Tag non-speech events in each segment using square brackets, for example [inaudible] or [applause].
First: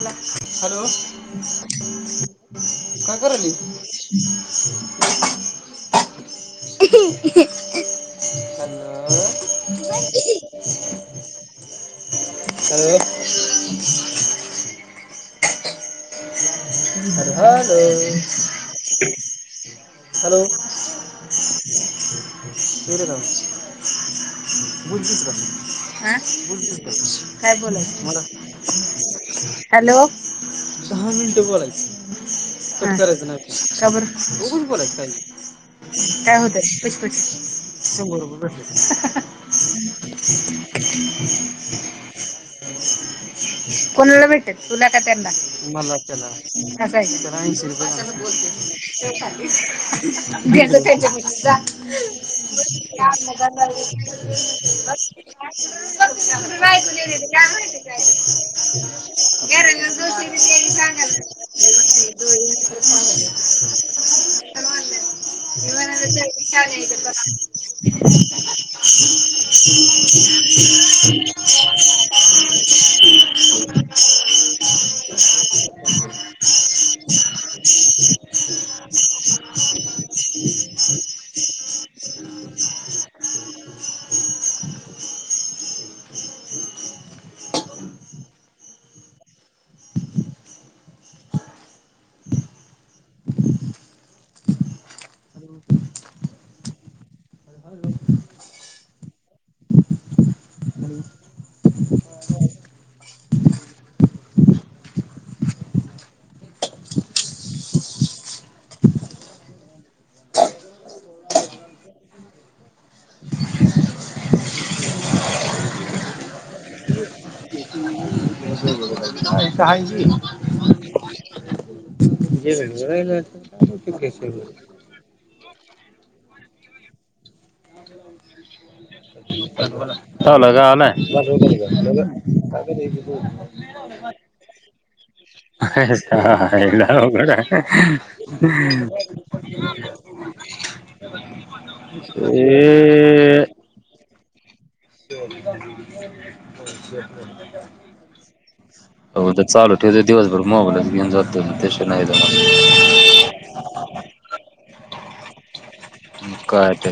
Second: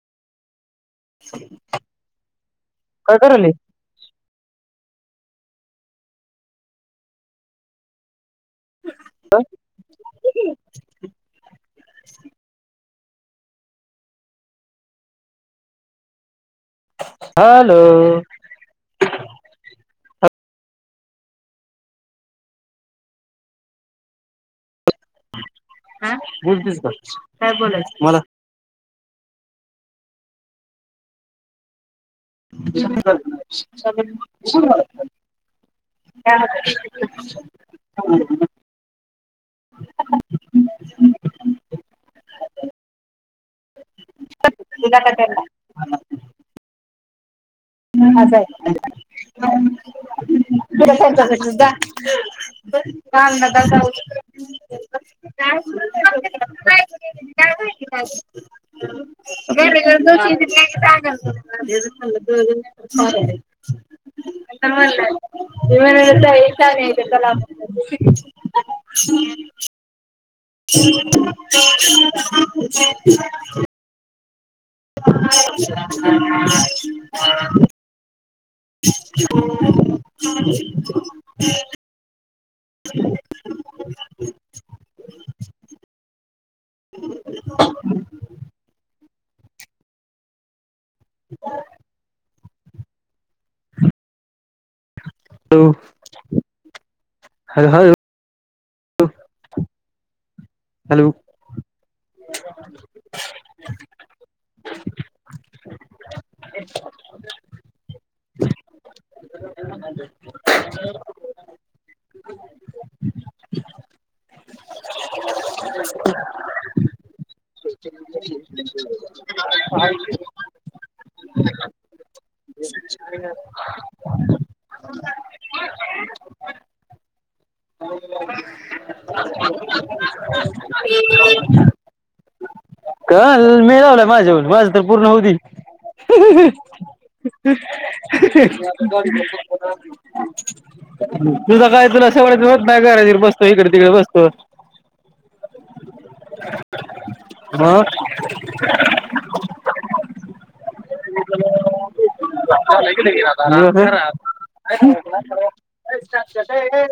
अ [inaudible] hello! काय कराली? [inaudible] ही ही ह hello [inaudible] hello. [inaudible] [unintelligible] Hello hello [inaudible] hello [inaudible] बोलतीस का? आ बोलतीस का काय बोलाय मला. हॅलो दहा मिनिट बोलाय कट करायचा नाही फोन का बर. [unintelligible] बोलायचं काय बी, काय होतंय, पैसे पडत्यात, शंभर रूपये भेटत्यात. [inaudible] कोणाला भेटत्यात तुला का त्यांना? मला तेला अस असं आहे य का. [inaudible] दे जा तुला त्यांच्यापाशी त्यांच्याकडे जा. काल ना दादा [inaudible] का माहिती काय [inaudible] सांगा [unintelligible] [unintelligible] हम्म [inaudible] [inaudible] [inaudible] [inaudible] [inaudible] [inaudible] [unintelligible] हॅलो हॅलो हॅलो ह [inaudible] [inaudible] [inaudible] [inaudible] [inaudible] [unintelligible] काय जी [inaudible] [unintelligible] काल मी लावलाय माझ्यावरन माज तर पूर्ण होवू दे ह ह हा आहेला अवघड हाय [inaudible] तुझं काय तुला सवड बी होत नाय घरात यून बसतोय इकड तिकड बस [inaudible] मग हो तर चालू ठेवते दिवसभर मोबाईल घेऊन जातो मी त्याशिवाय नाही जमणार [unintelligible] कायत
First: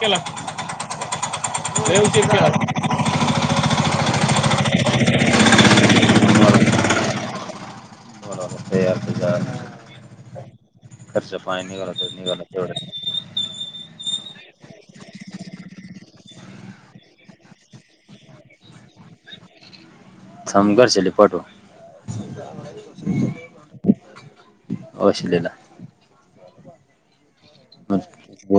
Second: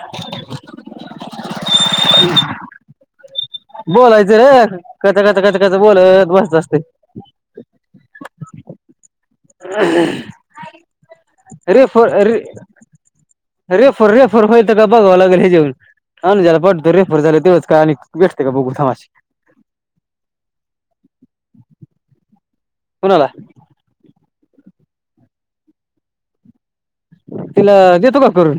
केला देेवचित्र बोलायचं रे कथ कथ कथ कच बोलला बसत असते. नमस् याझ हव खरच पाणी निघालत निघात एवढ रे फोर रे फोर होल का बघाव लागेल हे जेऊन हा ना ज्याला पडत रेफर झालं तेव्हाच का आणि भेटते का ब माशी समगरश ल पटू कोणाला? अशलेला. तिला देतो का करून?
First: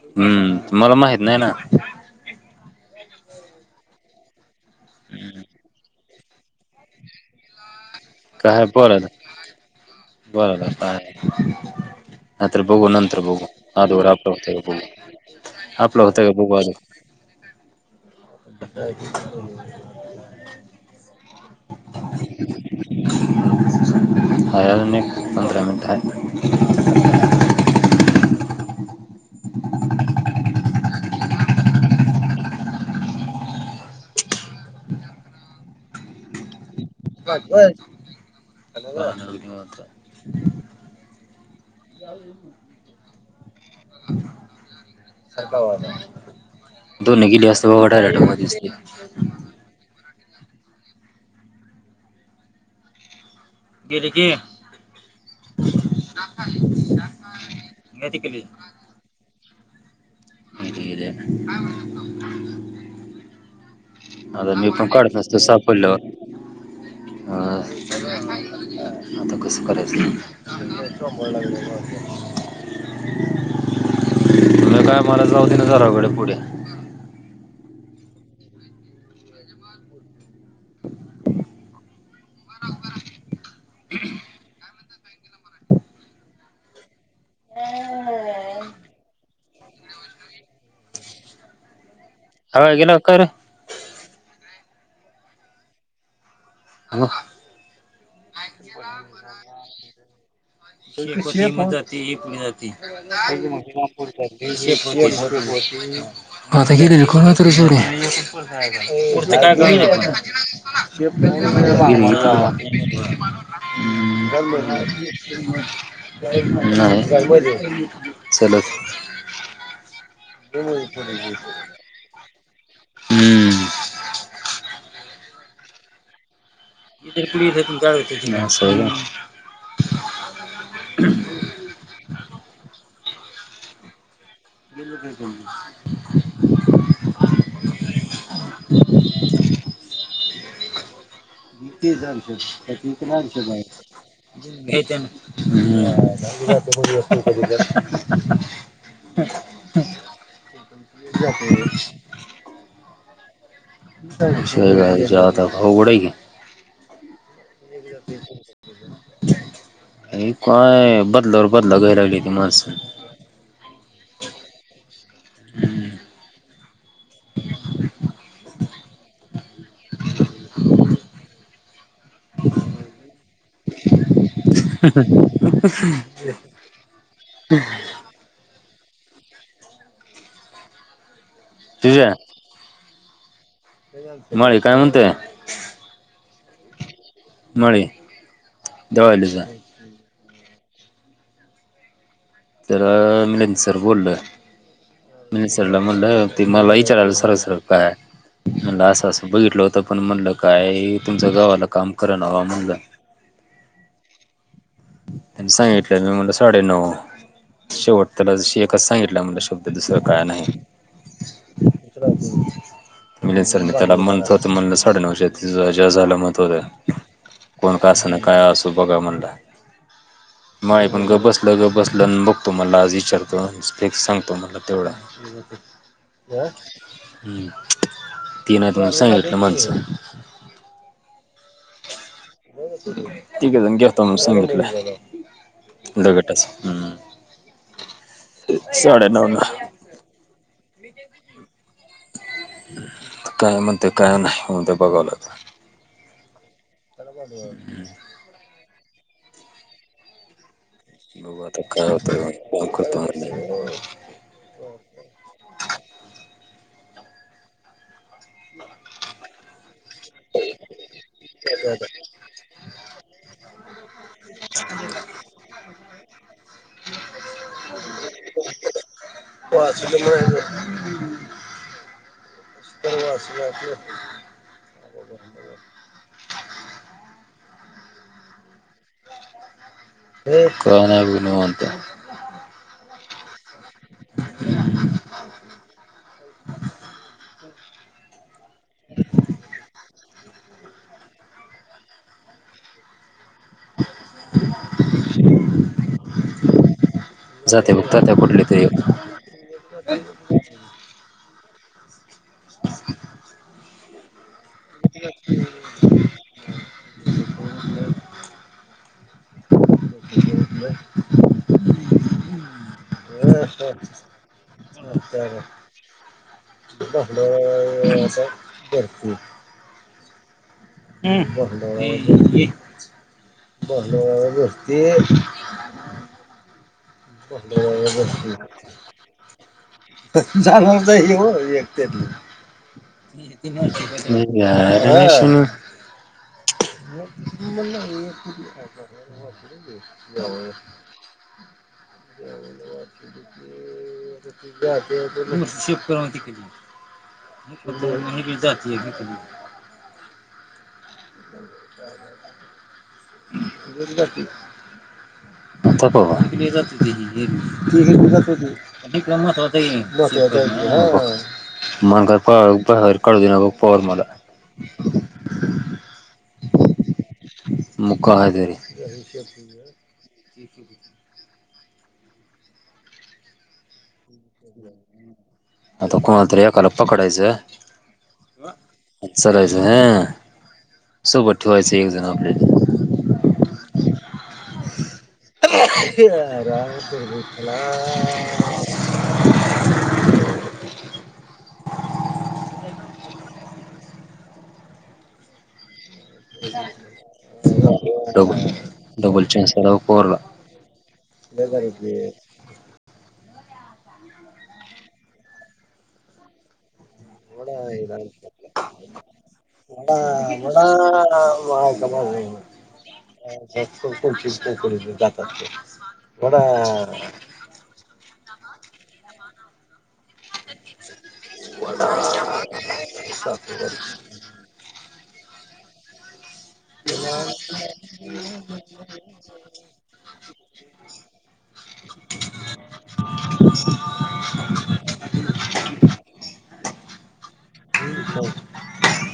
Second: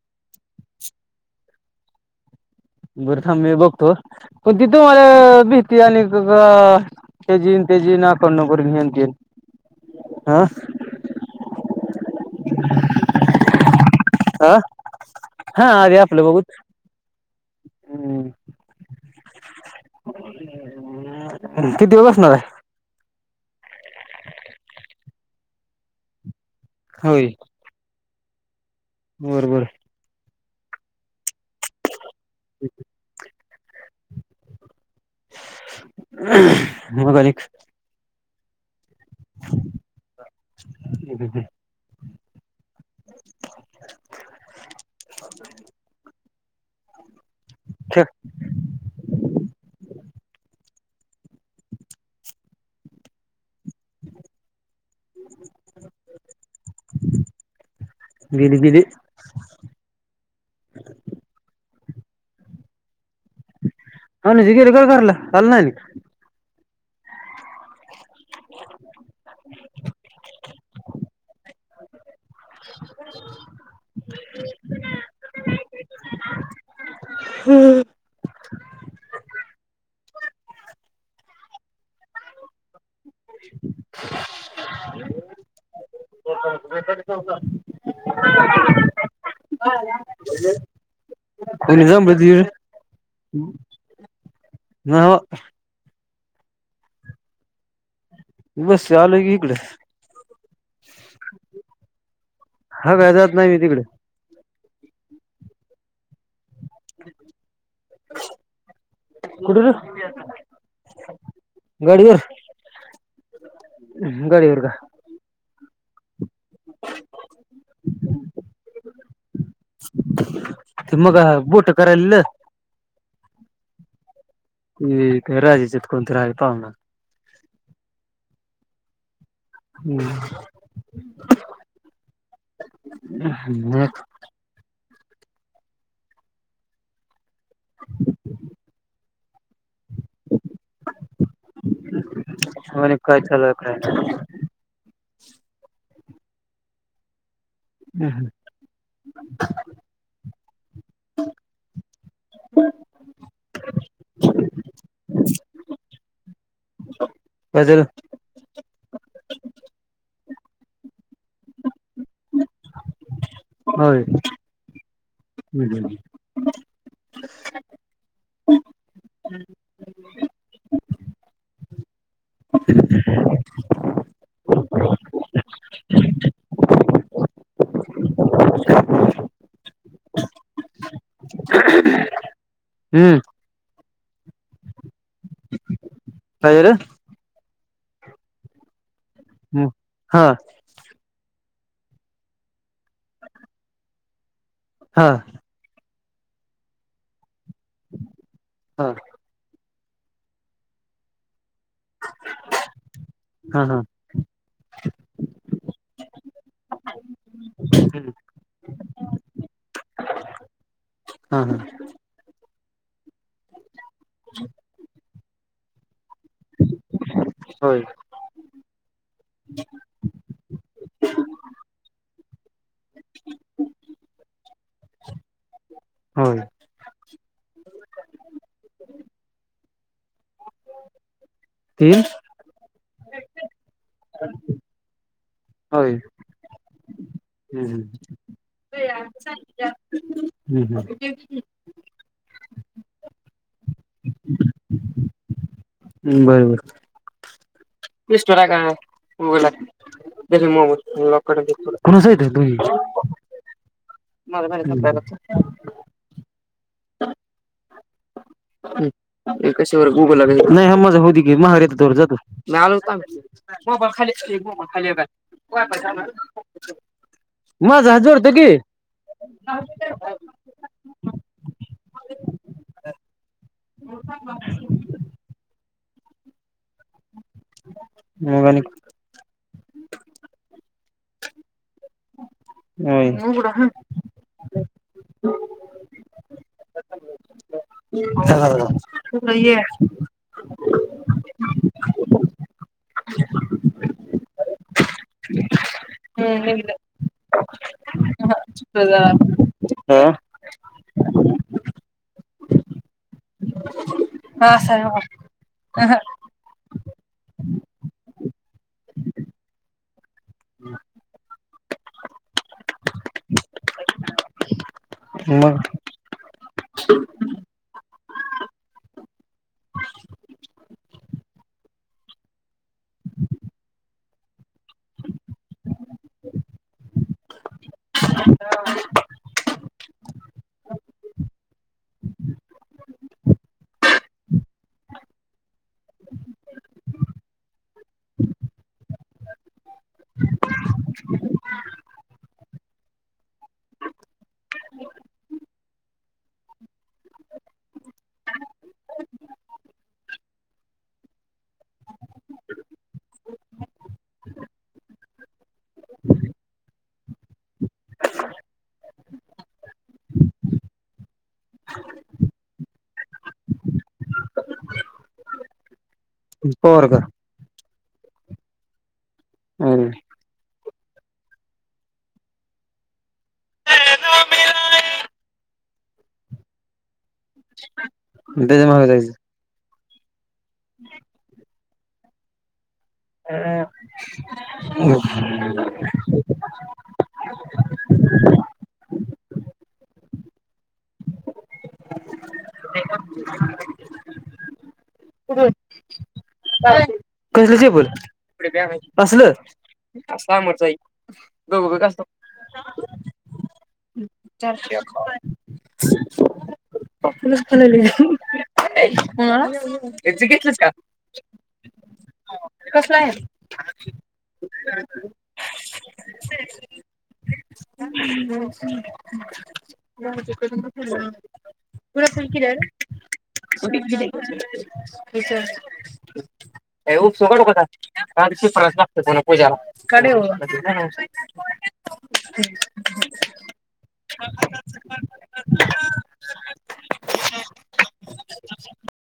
हम्म मला माहित नाही ना. बर थांब मी बघतो. पण तिथु म्हाला भीती आणि- तेजी इन तेज काय बर बर हा काय? आत्र बघू नंतर बघू अगोदर आपलं होतंय का बघू हा आधी आपलं होतंय का बघूत बघू आधी? [unintelligible] किती बसणार - अजून एक पंधरा मिनट हाय. होय. बरबर. हम् [inaudible] वा जा तो न केली जास्त बघ वाटालाड मसते गेली की. घ त केली गेली [inaudible] ह अन जी गरी काय घरला आल ना आता कसं करायचं? तुला काय मला लावते ना जराकडे पुढे. हम्म [inaudible] हो ह त जा ह गेला कर [inaudible] बस आलो की इकडे ह जाती जाती [inaudible] हा काय जात नाही मी तिकडे आता घर कोणत र जोर कुठे र गाडीवर शग हम् गाडीवर का गल नाही चल ते मग बोट करायलं हम्म ह ते राजी च्यात कोण तर आलाय पाहुनं [inaudible] हम् [unintelligible] गेल ग ग [inaudible] आणि काय चालू काय [inaudible] [unintelligible] हम् हम् [inaudible] [unintelligible] अवघड हाय की काय झालं एक काय बदला बदला घ्याय लागल्याती माणसं होय ब हम् [inaudible] ह तझ्या हम्म मळी काय म्हणते कायर मळी [unintelligible] झालं हा तररं.. मिलिंद सर बोलं हा मी सरला म्हणलं ते मला विचारायला सर सर काय म्हण हा असं असं बघितलं होत आता पण म्हणलं काय तुमच्या गावाला काम करा ना म्हणलं हा हा त्यां सांगितलेलं मी म्हणलं साडे नऊ हा शेवट त्याला ज एकच सांगितलं म्हणलं शब्द दुसरा काय नाही हा हा मी सर मी त्याला म्हणत होतो म्हणलं साडे नऊशे जास्त झालं कोण होय का असना काय असू बघा म्हणलं मग ऐकून ग बसल ग बसल अन म्हणलं आज विचारतो आणि फिक्स सांगतो म्हणला तेवढा होय हम्म ति नाही तुम्हाला सांगितलं ति ठीक आहे घेतो मग सांगितलं होय दघटाच हम्म हम्म साडे नऊ ना हम्म हम काय म्हणते काय नाही हो ते बघाव आता बरोबर [unintelligible] इस् वरग [unintelligible] होलास बघू आता काय होतं फोन करतो म्हणलं म [unintelligible] [inaudible] [unintelligible] ब कशावर गुगला नाही माझा हो घे महार येत जात हो होबा खालीच की होबा खाली [unintelligible] माझ हा जोड तो की हो हस्पटल च वा [unintelligible] हे काय नाही बग निवांत होय [unintelligible] [unintelligible] [unintelligible] जाते बघत त्या बघ कुठले तरी ह [inaudible] हा सर वा अहं [unintelligible] [unintelligible] मग [unintelligible] [unintelligible] हम् [unintelligible] जा [unintelligible] [unintelligible] [unintelligible] [unintelligible] [unintelligible] [unintelligible] [inaudible] [inaudible] [unintelligible] [unintelligible] महत्वाच आहे की नई मग कहर पहार काळू दिना पवर मला पवर का? [unintelligible] आता कोणाला तरी एकाला पकडायचं त्याच्या माग अच्छा [unintelligible] [unintelligible] हम. राम कृष्ण [inaudible] [unintelligible] [inaudible] कुठंय [inaudible] [inaudible] कसलं डबल चप्पल डबल असल चान्स आला पवारला [inaudible] दोघं बी घासताव [inaudible] [inaudible] ह मला मा [inaudible] [inaudible] वडा [unintelligible] प फुल क्लिअर च उपसोगडकताशी फ्रास लागत पुणा पूजाला कडे [unintelligible] [unintelligible] [inaudible]